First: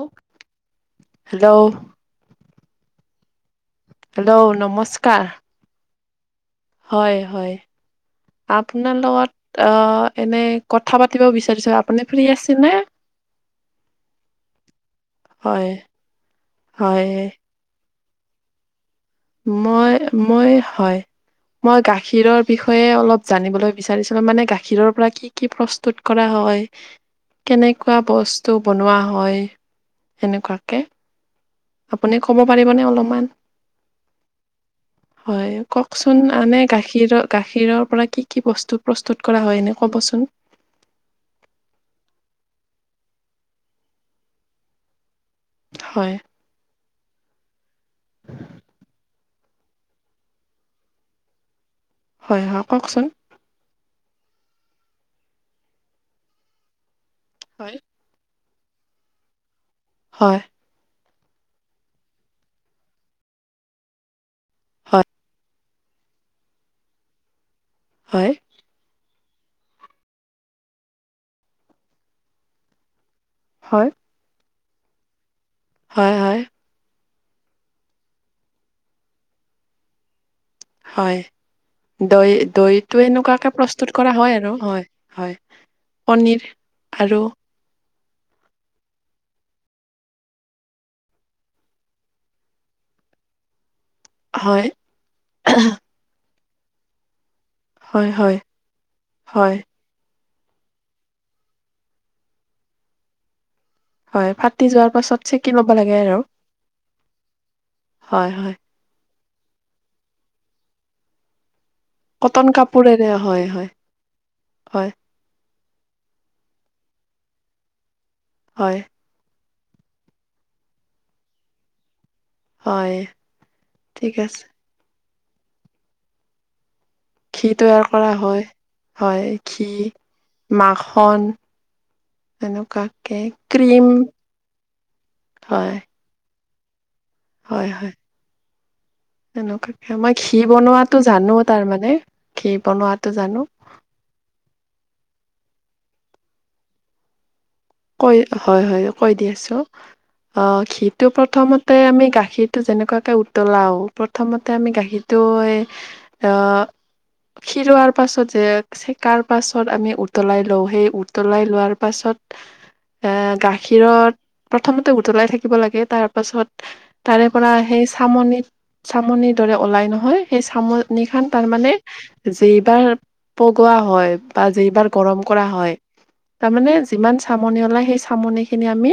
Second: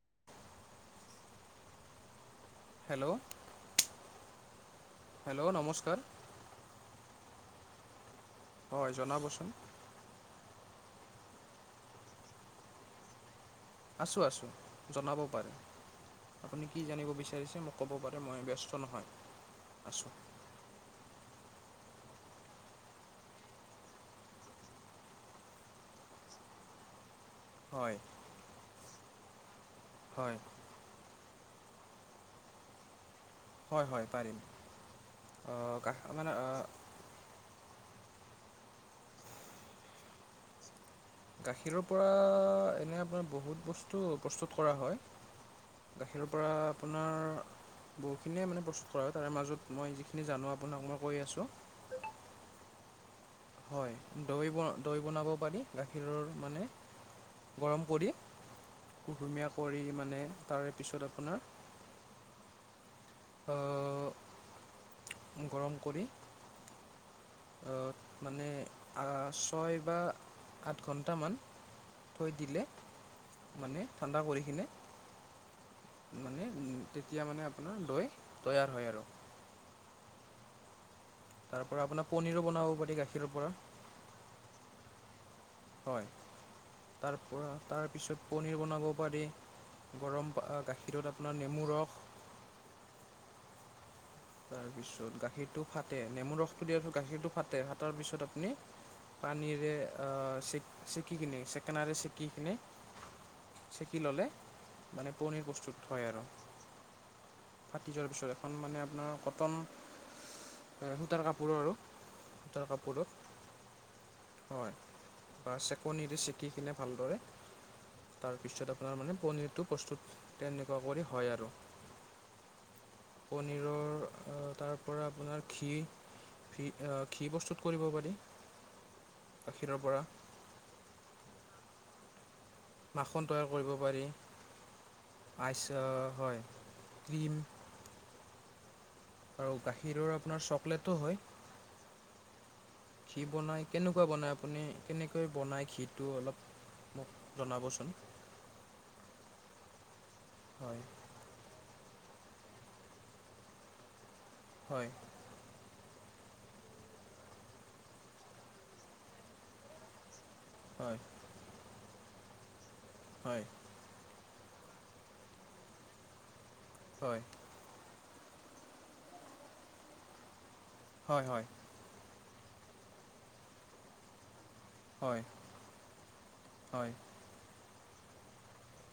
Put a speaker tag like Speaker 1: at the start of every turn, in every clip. Speaker 1: অ' hello.
Speaker 2: Hello
Speaker 1: hello নমস্কাৰ।
Speaker 2: Hello নমস্কাৰ
Speaker 1: হয় হয়,
Speaker 2: হয়
Speaker 1: আপোনাৰ লগত
Speaker 2: জনাবচোন
Speaker 1: আহ এনে কথা পাতিব বিচাৰিছো আপুনি ফ্ৰী আছে নে?
Speaker 2: আছোঁ আছোঁ জনাবও পাৰে,
Speaker 1: হয়
Speaker 2: আপুনি কি
Speaker 1: হয়
Speaker 2: জানিব বিচাৰিছে? ক'ব পাৰে, মই ব্যস্ত নহয়।
Speaker 1: মই
Speaker 2: আছোঁ
Speaker 1: মই হয়। মই গাখীৰৰ বিষয়ে অলপ জানিবলৈ বিচাৰিছিলো, মানে গাখীৰৰ পৰা কি কি প্ৰস্তুত কৰা? হয়।
Speaker 2: হয়
Speaker 1: কেনেকুৱা বস্তু বনোৱা হয়,
Speaker 2: হয়
Speaker 1: সেনেকুৱাকে? আপুনি ক'ব পাৰিবনে অলপমান?
Speaker 2: হয় হয় পাৰিম
Speaker 1: হয়
Speaker 2: আহ, গা
Speaker 1: কওকচোন
Speaker 2: মানে আহ,
Speaker 1: আনে গাখীৰৰ গাখীৰৰ পৰা কি কি বস্তু প্ৰস্তুত কৰা হয় এনে ক'বচোন।
Speaker 2: গাখীৰৰ পৰা এনে আপোনাৰ বহুত বস্তু প্ৰস্তুত কৰা হয়।
Speaker 1: হয়
Speaker 2: গাখীৰৰ পৰা
Speaker 1: [unintelligible]
Speaker 2: বহুতখিনিয়ে মানে প্ৰস্তুত কৰা হয় তাৰ মাজত মই যিখিনি জানো আাক মই কৈ আছো।
Speaker 1: হয় হয় কওকচোন।
Speaker 2: হয় দৈ বনাব পাৰি গাখীৰৰ মানে
Speaker 1: হয়
Speaker 2: গৰম কৰি কুহুমীয়া কৰি মানে
Speaker 1: হয়,
Speaker 2: তাৰে পিছত আপোনাৰ অ
Speaker 1: হয়।
Speaker 2: গৰম কৰি
Speaker 1: হয়।
Speaker 2: মানে ছয় বা আঠ ঘণ্টামান থৈ দিলে মানে
Speaker 1: হয়,
Speaker 2: ঠাণ্ডা কৰি কিনে
Speaker 1: হয় হয়।
Speaker 2: মানে উম, তেতিয়া মানে আপোনাৰ দৈ তৈয়াৰ হয় আৰু।
Speaker 1: হয়
Speaker 2: তাৰপৰা আপোনাৰ
Speaker 1: দৈ
Speaker 2: পনীৰো বনাব পাৰি
Speaker 1: দৈটো
Speaker 2: গাখীৰৰ পৰা
Speaker 1: এনেকুৱাকৈ প্ৰস্তুত কৰা হয় আৰু হয় হয়।
Speaker 2: হয়
Speaker 1: পনীৰ
Speaker 2: তাৰ
Speaker 1: আৰু
Speaker 2: পৰা তাৰ পিছত পনিৰ বনাব পাৰি। গৰম গাখীৰত আপোনাৰ নেমু ৰস
Speaker 1: হয়,
Speaker 2: তাৰ পিছত গাখীৰতটো ফাটে নেমু ৰসটো দিয়া গাখীৰটো ফাটে। ফটাৰ
Speaker 1: হয়,
Speaker 2: পিছত
Speaker 1: হয়,
Speaker 2: আপুনি
Speaker 1: হয়,
Speaker 2: পানীৰে চেকিকিনে চেকেনাৰে চেকিকিনে।
Speaker 1: হয় ফাটি যোৱাৰ পাছত চেকি লব
Speaker 2: প্ৰস্তুত
Speaker 1: লাগে
Speaker 2: হয়
Speaker 1: আৰু।
Speaker 2: ফাটি যোৱাৰ পিছত
Speaker 1: হয়, হয়।
Speaker 2: এখন মানে আপোনাৰ কটন এ সূতাৰ কাপোৰো আৰু।
Speaker 1: কটন
Speaker 2: সূতাৰ কাপোৰত
Speaker 1: কাপোৰেৰে হয় হয়।
Speaker 2: হয় চেকনিৰে চেকি কিনে ভালদৰে। তাৰপিছত
Speaker 1: হয়,
Speaker 2: আপোনাৰ মানে পনীৰটো প্ৰস্তুত তেনেকুৱা কৰি হয় আৰু।
Speaker 1: হয়।
Speaker 2: পনীৰৰ
Speaker 1: ঠিক
Speaker 2: আহ
Speaker 1: আছে।
Speaker 2: তাৰ পৰা আপোনাৰ খিৰ।
Speaker 1: ঘি তৈয়াৰ কৰা হয় হয়
Speaker 2: গাখীৰৰ
Speaker 1: ঘি
Speaker 2: পৰা
Speaker 1: মাখন। এনেকুৱাকে
Speaker 2: মাখন তৈয়াৰ কৰিব
Speaker 1: ক্ৰীম
Speaker 2: পাৰি
Speaker 1: হয়,
Speaker 2: আইচ হয়। ক্ৰীম
Speaker 1: হয় হয়।
Speaker 2: আৰু
Speaker 1: তেনেকুৱা
Speaker 2: গাখীৰৰ
Speaker 1: মই
Speaker 2: আপোনাৰ
Speaker 1: ঘি
Speaker 2: চকলেটো
Speaker 1: বনোৱাতটো
Speaker 2: হয়
Speaker 1: জানো তাৰ মানে
Speaker 2: ঘি বনাই কেনেকুৱা বনাই আপুনি কেনেকে? তুমি বনাই ঘিটো অলপ মোক জনাবচোন
Speaker 1: কৈ হয় হয় কৈ দি আছো অ
Speaker 2: হয়
Speaker 1: ঘিটো প্ৰথমত ততে আমি গাখীৰটো যেনেকুৱাকৈ উতলাওঁ প্ৰথমতে আমি
Speaker 2: হয়
Speaker 1: গাখীৰটো আহ খিৰোৱাৰ পাছত যে চেকাৰ পাছত আমি উত উতলাই লওঁ সেই
Speaker 2: হয়
Speaker 1: উতলাই লোৱাৰ পাছত এ
Speaker 2: হয়
Speaker 1: গাখীৰত প্ৰথমতে উতলাই থাকিব লাগে। তাৰ পাছত
Speaker 2: হয়
Speaker 1: তাৰে পৰা সেই চামনিত চামনিৰ দৰে ওলাই নহয় সেই চামনি খান
Speaker 2: হয় হয়
Speaker 1: তাৰমানে জেইবাৰ পগোৱা হয় বা জেইবাৰ গৰম
Speaker 2: হয়
Speaker 1: কৰা হয় তাৰমানে
Speaker 2: হয়
Speaker 1: যিমান চামনি ওলাই সেই চামনি খিনি আমি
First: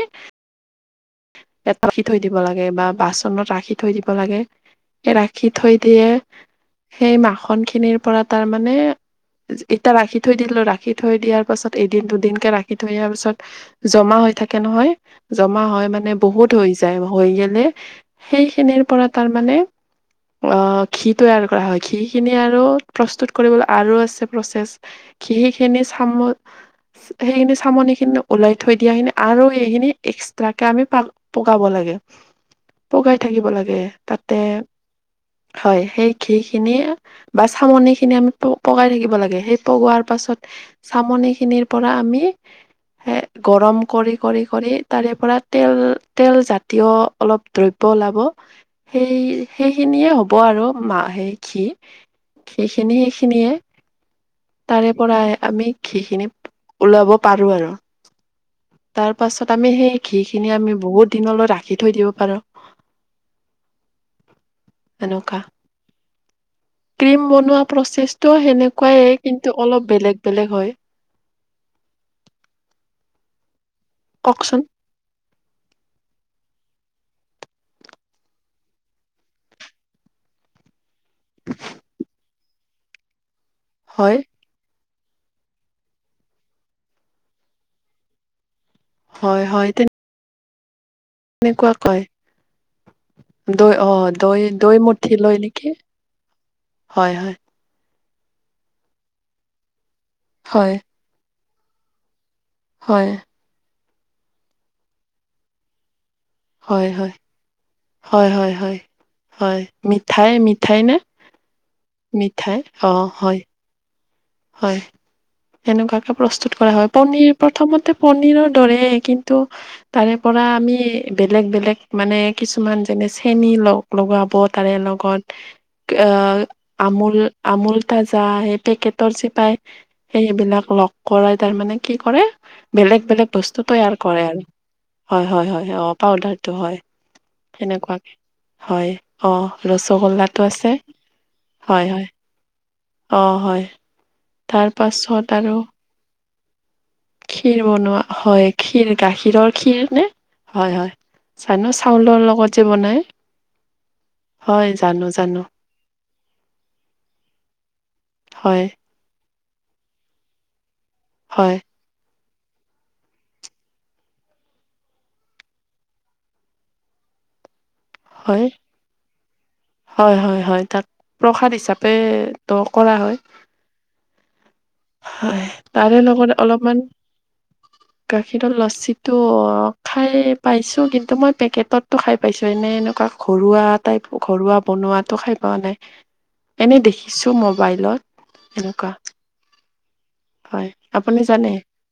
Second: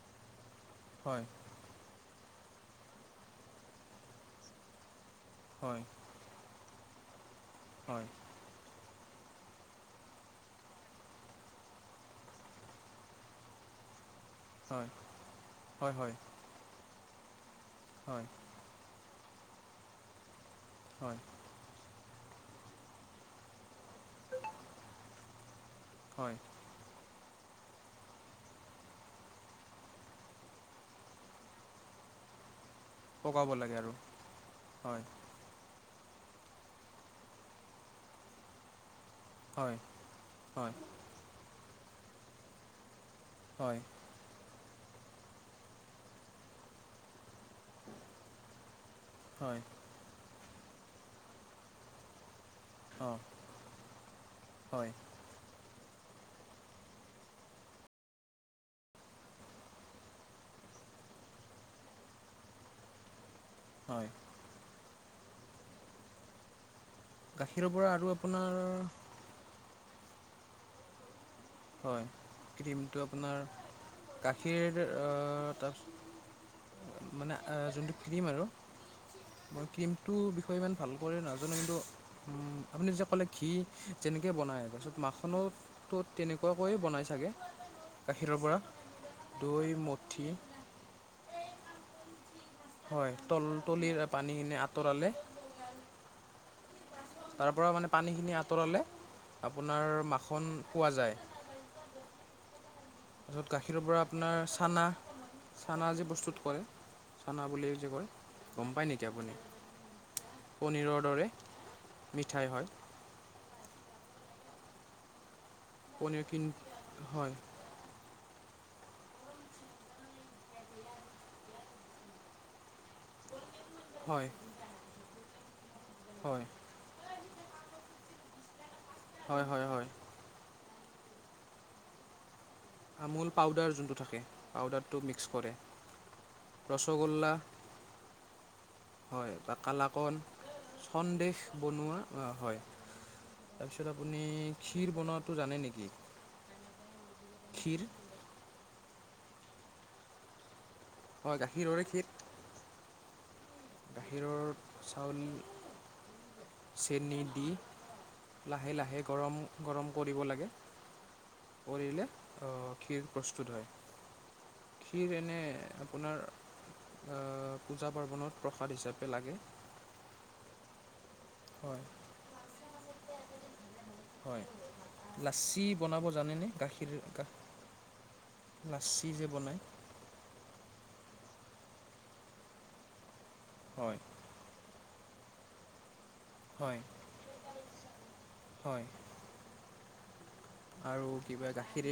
Speaker 2: হয়
Speaker 1: থৈ দিব লাগে বা বাচনত ৰাখি থৈ দিব লাগে ৰাখি থৈ
Speaker 2: হয়
Speaker 1: দিয়ে। সেই মাখন খিনিৰ
Speaker 2: হয়
Speaker 1: পৰা তাৰমানে এতিয়া ৰাখি থৈ দিলো ৰাখি থৈ দিয়াৰ পাছত এদিন দুদিনকে ৰাখি হেতুৱে ইয়াৰ পিছত জমা হৈ থাকে
Speaker 2: হয়
Speaker 1: নহয় জমা হয় মানে বহুত হৈ যায় হৈ গলে
Speaker 2: হয়
Speaker 1: সেইখিনিৰ পৰা তাৰমানে অ ঘী
Speaker 2: হয়
Speaker 1: তৈয়াৰ কৰা হয়। ঘী হেখিনী আৰু প্ৰস্তুত কৰিবলৈ আৰু আছে প্ৰচেছ। সনে চাম
Speaker 2: হয়
Speaker 1: সেইখ [unintelligible] চামনি খিনি ওলাই থৈ দিয়া খিনি আৰু এইখিনি এক্সট্ৰাকে আমি পগাব লাগে। পগাই থাকিব
Speaker 2: পকাব
Speaker 1: লাগে
Speaker 2: আৰু
Speaker 1: তাতে
Speaker 2: হয়
Speaker 1: হয়। সেই ঘী খিনি বা চামনি খিনি আমি পগাই থাকিব লাগে সেই
Speaker 2: হয়
Speaker 1: পগোৱাৰ পাছত
Speaker 2: হয়
Speaker 1: চামনি খিনিৰ পৰা আমি হে
Speaker 2: হয়
Speaker 1: গৰম কৰি কৰি কৰি তাৰে পৰা তেল তেল জাতীয় অলপ দ্ৰব্য ওলাব। হেই
Speaker 2: হয়
Speaker 1: হেইখিনিয়ে হ'ব আৰু মা সেই ঘী সিখিনি
Speaker 2: অঁ
Speaker 1: এইখিনিয়ে
Speaker 2: হয়
Speaker 1: তাৰে পৰাই আমি ঘী খিনি ওলাব পাৰোঁ আৰু তাৰপাছত আমি সেই ঘী খিনি আমি বহুত দিনলৈ ৰাখি থৈ দিব পাৰোঁ। [inaudible]
Speaker 2: হয়।
Speaker 1: এনেকুৱা। ক্ৰীম বনোৱা
Speaker 2: গাখীৰৰ পৰা আৰু
Speaker 1: প্ৰচেছটো
Speaker 2: আপোনাৰ
Speaker 1: সেনেকুৱাইে কিন্তু অলপ বেলেগ বেলেগ হয়।
Speaker 2: হয়, ক্ৰীমটো আপোনাৰ
Speaker 1: কওকচোন
Speaker 2: গাখীৰ আহ তাৰপিছত মানে যোনটো ক্ৰীম আৰু মই ক্ৰীমটোৰ বিষয়ে ইমান ভালকৈ নাজানোঁ। কিন্তু, আপুনি যেতিয়া ক'লে ঘী
Speaker 1: হয়,
Speaker 2: যেনেকে বনাই তাৰপিছত মাকোটোৰ তেনেকুৱাকৈয়ে বনাই চাগে গাখীৰৰ পৰা। দৈ মঠি
Speaker 1: এনেকুৱা
Speaker 2: হয় তল
Speaker 1: কৈয়। দৈ
Speaker 2: তলিৰ
Speaker 1: অ' দৈ
Speaker 2: পানীখিনি
Speaker 1: দৈ
Speaker 2: আঁতৰালে
Speaker 1: মঠি লৈয় নেকি হয়, হয়।
Speaker 2: তাৰপৰা মানে পানীখিনি আঁতৰালে আপোনাৰ মাখন
Speaker 1: হয়,
Speaker 2: পোৱা যায়।
Speaker 1: হয়।
Speaker 2: তাৰপিছত গাখীৰৰ পৰা আপোনাৰ চানা চানা যি বস্তুটো
Speaker 1: হয়, হয়।
Speaker 2: খানা বুলিও যে কয়
Speaker 1: হয়, হয়,
Speaker 2: গ'ম
Speaker 1: হয়।
Speaker 2: পায় নেকি আপুনি
Speaker 1: হয়, মিঠাই মিঠাই নে
Speaker 2: পনীৰৰ দৰে?
Speaker 1: মিঠাই অ' হয়। হয়, এনেকুৱাকে
Speaker 2: পনীৰ কিন
Speaker 1: প্ৰস্তুত কৰা হয়। পনীৰৰ প্ৰথমতে পনীৰৰ দৰে কিন্তু, তাৰে পৰা আমি বেলেগ বেলেগ মানে কিছুমান যে চেনী লগ
Speaker 2: হয়
Speaker 1: লগাব তাৰে লগত আহ
Speaker 2: হয়
Speaker 1: আমুল আমুল তাজা সেই পেকেট। তৰ
Speaker 2: হয়
Speaker 1: চিপাই
Speaker 2: হয় হয়
Speaker 1: সেইবিলাক লগ কৰাই তাৰমানে কি কৰে বেলেগ
Speaker 2: আমুল
Speaker 1: বেলেগ বস্তু
Speaker 2: পাউদাৰ যোনটো
Speaker 1: তৈয়াৰ
Speaker 2: থাকে
Speaker 1: কৰে আৰু
Speaker 2: পাউদাৰটো মিক্স
Speaker 1: হয় হয়
Speaker 2: কৰে
Speaker 1: হয় অ পাউডাৰটো হয়,
Speaker 2: ৰসগোল্লা
Speaker 1: সেনেকুৱাকে হয়, অ
Speaker 2: হয় বা কালাকণ
Speaker 1: ৰসগোল্লাটো আছে
Speaker 2: সন্দহ
Speaker 1: হয়
Speaker 2: বনোৱা
Speaker 1: হয়
Speaker 2: হয়।
Speaker 1: অ হয়
Speaker 2: তাৰপিছত আপুনি
Speaker 1: তাৰ
Speaker 2: ক্ষীৰ বনোৱাটো
Speaker 1: পাছত
Speaker 2: জানে
Speaker 1: আৰু
Speaker 2: নেকি
Speaker 1: ক্ষীৰ বনোৱা হয় ক্ষীৰ গাখীৰৰ ক্ষীৰ নে? হয় হয় চানো ন
Speaker 2: গাখীৰৰে ক্ষীৰ
Speaker 1: চাউলৰ লগত যে বনায়।
Speaker 2: গাখীৰৰ চাউল
Speaker 1: জানো
Speaker 2: চেনী দি
Speaker 1: হয়
Speaker 2: লাহে লাহে গৰম গৰম কৰিব লাগে
Speaker 1: হয়
Speaker 2: কৰিলে ক্ষীৰ প্ৰস্তুত হয়। ক্ষীৰ এনে আপোনাৰ অহ পূজা পাৰ্বণত
Speaker 1: হয়
Speaker 2: প্ৰসাদ হিচাপে লাগে
Speaker 1: হয় হয় হয় তাত প্ৰসাদ
Speaker 2: হয়
Speaker 1: হিচাপে কৰা হয়
Speaker 2: হয়
Speaker 1: হয়
Speaker 2: লাচচি
Speaker 1: তাৰে
Speaker 2: বনাব
Speaker 1: লগত
Speaker 2: জানেনে
Speaker 1: অলপমান
Speaker 2: গাখীৰ
Speaker 1: গাখীৰৰ লচ্ছিত
Speaker 2: লাচি
Speaker 1: টো
Speaker 2: যে বনায়
Speaker 1: খাই পাইছো কিন্তু ত মই পেকেটতটো খাই পাইছো এনে এনেকুৱা ঘৰুৱা
Speaker 2: হয়
Speaker 1: টাইপ ঘৰুৱা বনোৱাত টো খাই পোৱা নাই এনে
Speaker 2: হয়
Speaker 1: দেখিছোঁ মোবাইলত
Speaker 2: হয়
Speaker 1: এনেকুৱা, হয়
Speaker 2: আৰু
Speaker 1: আপুনি
Speaker 2: কিবা
Speaker 1: জানে
Speaker 2: গাখীৰ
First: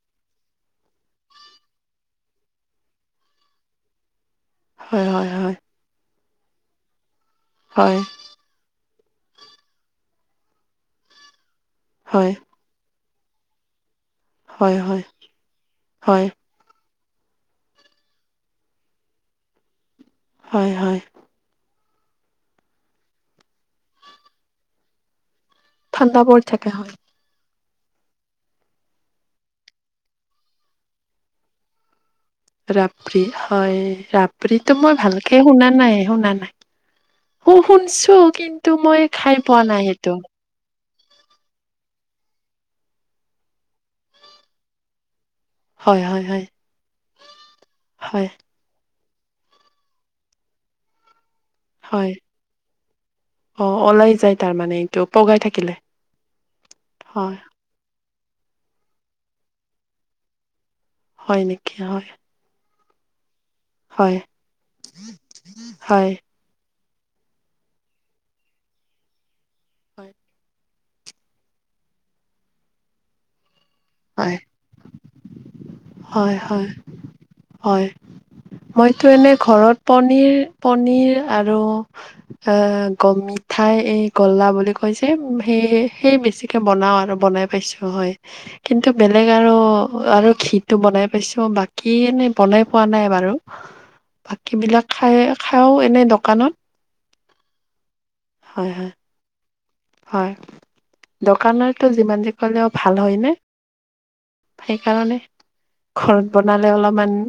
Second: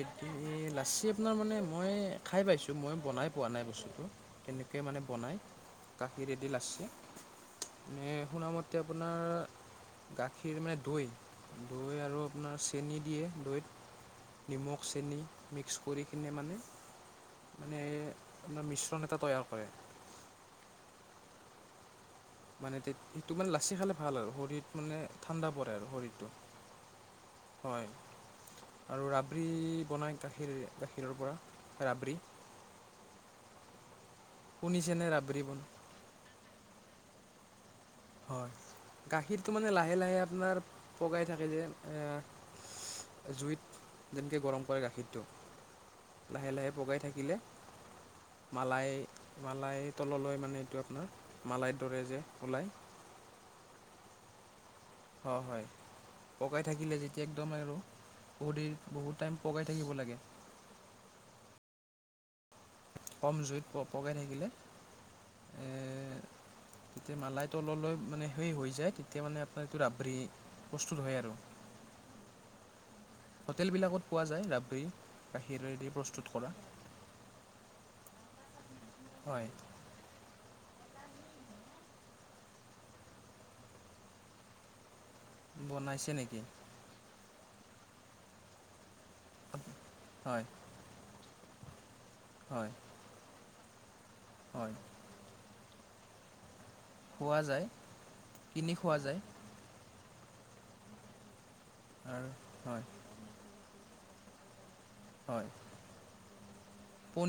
Speaker 2: লাচি আপোনাৰ মানে মই খাই পাইছোঁ মই বনাই পোৱা নাই বস্তুটো কেনেকৈ মানে
Speaker 1: হয় হয়
Speaker 2: বনাই কা [unintelligible]
Speaker 1: হয়
Speaker 2: আপোনাৰ গাখীৰ মানে দৈ দৈ আৰু
Speaker 1: হয়
Speaker 2: আপোনাৰ চেনি দিয়ে দৈত
Speaker 1: হয় হয়
Speaker 2: নিমখ
Speaker 1: হয়
Speaker 2: চেনি মিক্স কৰি
Speaker 1: হয়
Speaker 2: কিনে মানে মানে এটা মিশ্ৰণ এটা তৈয়াৰ কৰে,
Speaker 1: হয় হয়।
Speaker 2: মানে সেইটো মানে লাচি খালে ভাল আৰু শৰীৰত মানে ঠাণ্ডা পৰে আৰু
Speaker 1: ঠাণ্ডা
Speaker 2: শৰীৰটো
Speaker 1: বৰ থকা হয়।
Speaker 2: হয় আৰু ৰাবৰী বনায় গাখীৰ গাখীৰৰ পৰা ৰাবৰী।
Speaker 1: ৰাবৰী হয় ৰাব্ৰিটো মই
Speaker 2: শুনিছেনে ৰাবৰি
Speaker 1: ভালকে
Speaker 2: বন
Speaker 1: শুনা নাই শুনা নাই। শু শুনছো
Speaker 2: হয়
Speaker 1: কিন্তু মই খাই
Speaker 2: গাখীৰটো
Speaker 1: পোৱা
Speaker 2: মানে
Speaker 1: নাই
Speaker 2: লাহে
Speaker 1: সেইটো।
Speaker 2: লাহে আপোনাৰ পগাই থাকে যে জুইত যেনেকৈ গৰম কৰে গাখীৰটো।
Speaker 1: হয় হয় হয়
Speaker 2: লাহে লাহে পগাই থাকিলে
Speaker 1: হয়
Speaker 2: মালাই মালাই তললৈ মানে এইটো আপোনাৰ মালাইৰ দৰে
Speaker 1: হয়
Speaker 2: যে ওলাই।
Speaker 1: অ ওলাই যায় তাৰমানানে।
Speaker 2: হয় হয় পগাই থাকিলে যেতিয়া
Speaker 1: হয়
Speaker 2: একদম আৰু- বহুত দিন বহুত টাইম পকাই থাকিব লাগে।
Speaker 1: হয় নেকি হয়।
Speaker 2: কম জুইত প পগাকাই
Speaker 1: হয়
Speaker 2: থাকিলে।
Speaker 1: হয়
Speaker 2: তেতিয়া মালাই তললৈ মানে সেই হৈ যায় তেতিয়া মানে আপোনাৰ এইটো
Speaker 1: হয়
Speaker 2: ৰাবৰী। প্ৰস্তুত হয় আৰু। হোটেলবিলাকত পোৱা যায় ৰাবৰী গাখীৰৰে।
Speaker 1: হয় হয় হয়। মইতো এনে
Speaker 2: হয়
Speaker 1: ঘৰত পনীৰ পনিৰ আৰু এ গ মিঠাই এই গল্লা বুলি কৈছে। সেই
Speaker 2: বনাইছে
Speaker 1: সেই
Speaker 2: নেকি
Speaker 1: বেছিকে বনাও আৰু বনাই পাইছো হয় কিন্তু এইটো বেলেগ আৰু আৰু
Speaker 2: হয়
Speaker 1: খীৰটো বনাই পাইছো বাকী এনে বনাই
Speaker 2: হয়
Speaker 1: পোৱা নাই বাৰু। বাকী
Speaker 2: হয়
Speaker 1: বিলাক খাই খাইও এনে দোকানত।
Speaker 2: খোৱা যায়
Speaker 1: হয়
Speaker 2: কিনি
Speaker 1: হয়
Speaker 2: খোৱা যায়।
Speaker 1: হয় দোকানৰতটো যিমান যে কলেও ভাল হয় নে? সেইকাৰণে
Speaker 2: হয়
Speaker 1: ঘৰত বনালে অলপমান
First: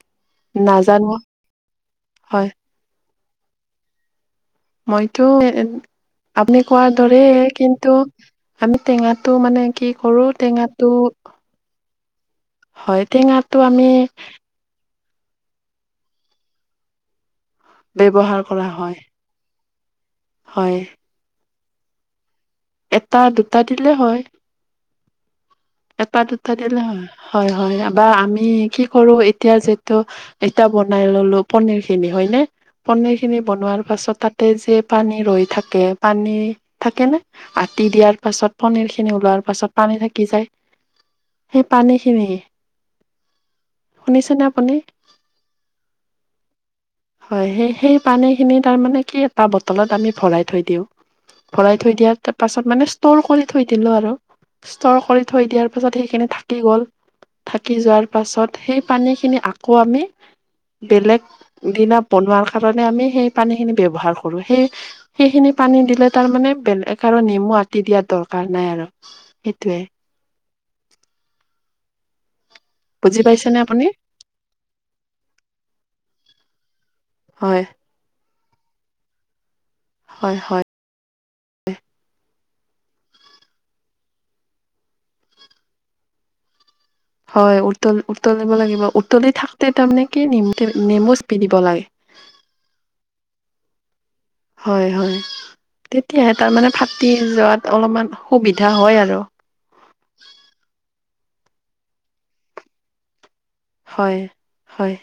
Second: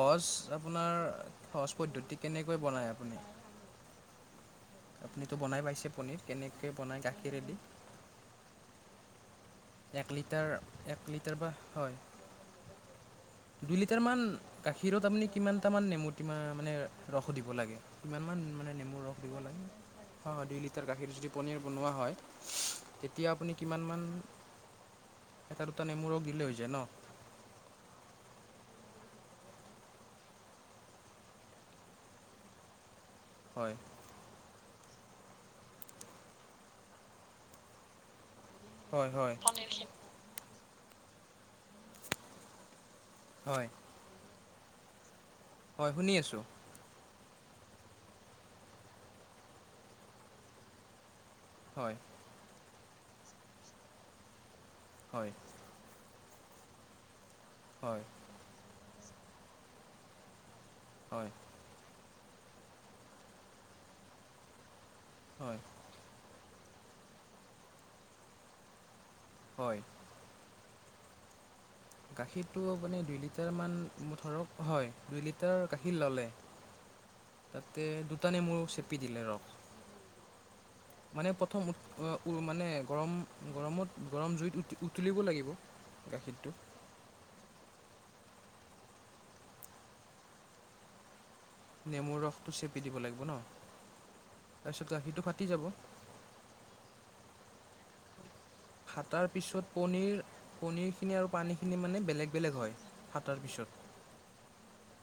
Speaker 2: সজ আপোনাৰ
Speaker 1: নাজানো
Speaker 2: সহজ পদ্ধতি
Speaker 1: হয়
Speaker 2: কেনেকৈ বনায় আপুনি?
Speaker 1: মইতো
Speaker 2: আপুনিতো বনাই পাইছে পনীৰ
Speaker 1: আপুনি
Speaker 2: কেনেকৈ
Speaker 1: কোৱাৰ
Speaker 2: বনায়
Speaker 1: দৰে
Speaker 2: গাখীৰেদি
Speaker 1: কিন্তু আমি টেঙা
Speaker 2: এক লিটাৰ এক লিটাৰ বা হয়।
Speaker 1: হয় টেঙাটো আমি
Speaker 2: খিৰত আপুনি কিমানটামান নেমুটি মানে সুধিব লাগে কিমানমান
Speaker 1: ব্যৱহাৰ কৰা
Speaker 2: মানে
Speaker 1: হয়
Speaker 2: নেমুৰ ৰস দিব লাগে হয় দুই লিটাৰ গাখীৰ যদি পনীৰ বনোৱা হয়।
Speaker 1: এটা
Speaker 2: তেতিয়া আপুনি
Speaker 1: দুটা দিলে
Speaker 2: কিমানমান
Speaker 1: হয়।
Speaker 2: এটা দুটা নেমু ৰস
Speaker 1: এপাত দুটা
Speaker 2: হৈ যায় ন
Speaker 1: দিলে হয় হয় হয় বা আমি কি কৰো এতিয়া যিহেতু এতিয়া বনাই ললো পনিৰ খিনি হয় নে? পনীৰখিনি
Speaker 2: হয়
Speaker 1: বনোৱাৰ পাছত তাতে যে পানী ৰৈ থাকে, পানী থাকে নে? আাটি দিয়াৰ পাছত পনিৰ
Speaker 2: হয়
Speaker 1: খিনি
Speaker 2: হয়
Speaker 1: ওলোৱাৰ পাছত পানী থাকি যায়। সেই পানীখিনি
Speaker 2: হয়
Speaker 1: শুনিছেনে আপুনি?
Speaker 2: হয় শুনি আছোঁ।
Speaker 1: হয় স সেই পানীখিনি তাৰে কি এটা বটলত আমি ভৰাই থৈ দিওঁ। ভৰাই থৈ
Speaker 2: হয়
Speaker 1: দিয়া তাৰ পাছত মানে ষ্টৰ কৰি থৈ দিলো আৰু। ষ্টৰ কৰি
Speaker 2: হয়
Speaker 1: থৈ দিয়াৰ পাছত সেইখিনি থাকি গ'ল থাকি
Speaker 2: হয়
Speaker 1: যোৱাৰ পাছত সেই- পানী খিনি আকৌ আমি বেলেগ
Speaker 2: হয়
Speaker 1: দিনা বনোৱাৰ কাৰণে আমি সেই পানীখিনি ব্যৱহাৰ কৰো সেই সেইখিনি
Speaker 2: হয়
Speaker 1: পানী দিলে তাৰমানানে বেলেগ কাৰণ নেমু আঁকি দিয়াৰ দৰকাৰ নাই আৰু
Speaker 2: হয়
Speaker 1: সেইটোয়ে।
Speaker 2: গাখীৰ। টো মানে দুই
Speaker 1: বুজি
Speaker 2: লিটাৰ
Speaker 1: পাইছেনে আপুনি
Speaker 2: ধৰক হয় দুই লিটাৰ গাখীৰ ল'লে।
Speaker 1: হয়
Speaker 2: তাতে দুটানে মোৰ চেপি দিলে ৰস
Speaker 1: হয় হয়।
Speaker 2: মানে প্ৰথম মানে গৰম গৰমত গৰম জুইত উতুলিব লাগিব। গাখীৰটো
Speaker 1: হয় উতল উতলিব লাগিব উতলি থাকোতে তাৰামানে কি নেমু দিব লাগে
Speaker 2: নেমুৰ ৰসটো চেপি দিব লাগিব ন? তাৰপিছত
Speaker 1: হয় হয়
Speaker 2: গাখীৰটো ফাটি যাব
Speaker 1: তেতিয়াহে তাৰ মানে ফাটি যোৱাত অলপমান সুবিধা হয় আৰু
Speaker 2: ফাতাৰ পিছত পনিৰ পনিৰ খিনি আৰু পানী খিনি মানে বেলেগ বেলেগ হয় তাৰপিছত
Speaker 1: হয় হয়।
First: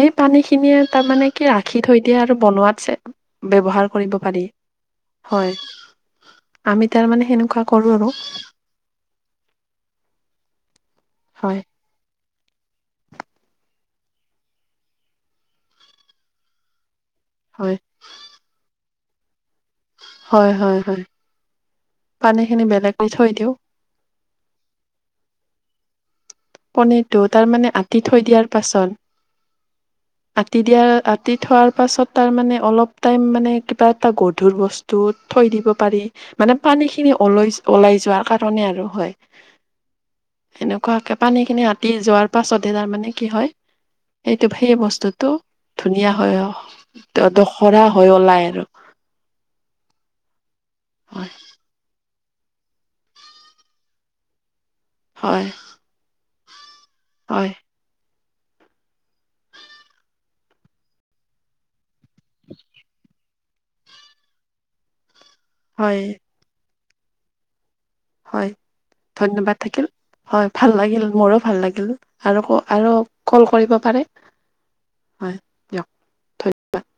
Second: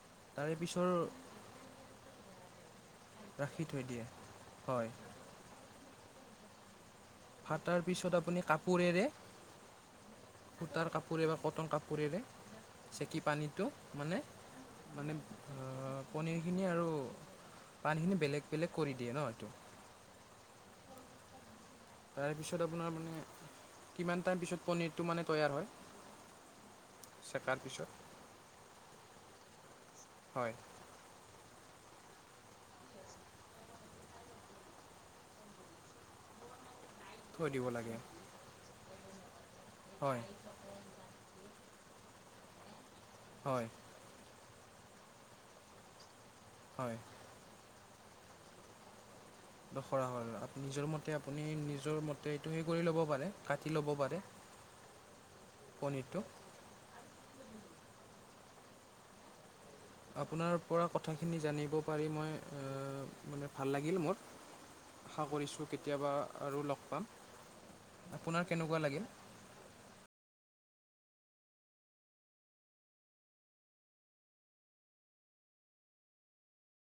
Speaker 1: সেই পানী
Speaker 2: তাৰে
Speaker 1: খিনিয়ে
Speaker 2: পিছৰ
Speaker 1: তাৰমানানে কি ৰাখি থৈ দিয়ে আৰু বনোৱাতছে
Speaker 2: ৰাখি থৈ
Speaker 1: ব্যৱহাৰ
Speaker 2: দিয়ে
Speaker 1: কৰিব পাৰি
Speaker 2: হয়
Speaker 1: হয় আমি তাৰ মানে সেনেকোৱা
Speaker 2: ফাটাৰ
Speaker 1: কৰো
Speaker 2: পিছত
Speaker 1: আৰু
Speaker 2: আপুনি কাপোৰেৰে সূতাৰ কাপোৰে বা
Speaker 1: হয়
Speaker 2: কটন কাপোৰেৰে চেকি পানীটো মানে মানে অ পনীৰখিনি আৰু
Speaker 1: হয়
Speaker 2: পানীখিনি বেলেগ বেলেগ কৰি দিয়ে ন ইটো
Speaker 1: হয় হয় হয় পানী খিনি
Speaker 2: তাৰপিছত আপোনাৰ
Speaker 1: বেলেগ কৰি
Speaker 2: মানে
Speaker 1: থৈ দিওঁ
Speaker 2: কিমান টাইম পিছত পনিৰটো মানে তৈয়াৰ হয়?
Speaker 1: পনিৰটোত তাৰ
Speaker 2: চেকাৰ
Speaker 1: মানে
Speaker 2: পিছত
Speaker 1: আতি থৈ দিয়াৰ পাছত আতি দিয়া হয় আতিত থোৱাৰ পাছত তাৰমানে অলপ টাইম মানে কিবা এটা গধুৰ বস্তু থৈ দিব পাৰি মানে পানী খিনি ওল
Speaker 2: থৈ দিব
Speaker 1: ওলাই
Speaker 2: লাগে
Speaker 1: যোৱাৰ কাৰণে আৰু হয়
Speaker 2: হয়
Speaker 1: এনেকুৱাকে পানী খিনি আতি যোৱাৰ পাছতে তাৰমানে কি হয় সেটো সেই বস্তুতটো ধুনীয়া হয় হয় অ দখৰা হৈ ওলাই আৰ।
Speaker 2: দখৰা হয় নিজৰ মতে আপুনি নিজৰ মতে ত এইটো এ কৰি ল'ব পাৰে কাটি ল'ব পাৰে
Speaker 1: হয়
Speaker 2: পনিৰটো
Speaker 1: হয়।
Speaker 2: আপোনাৰ পৰা কথাখিনি জানিব পাৰি মই মানে ভাল লাগিল মোৰ
Speaker 1: উ
Speaker 2: আশা কৰিছোঁ কেতিয়াবা আৰু লগ পাম আপোনাৰ
Speaker 1: হয়
Speaker 2: কেনেকুৱা লাগিল
Speaker 1: ধন্যবাদ থাকিল। হয় ভাল লাগিল মোৰো ভাল লাগিল আৰু আৰু কল কৰিব পাৰে হয় দিয়ক ধন্যবাদ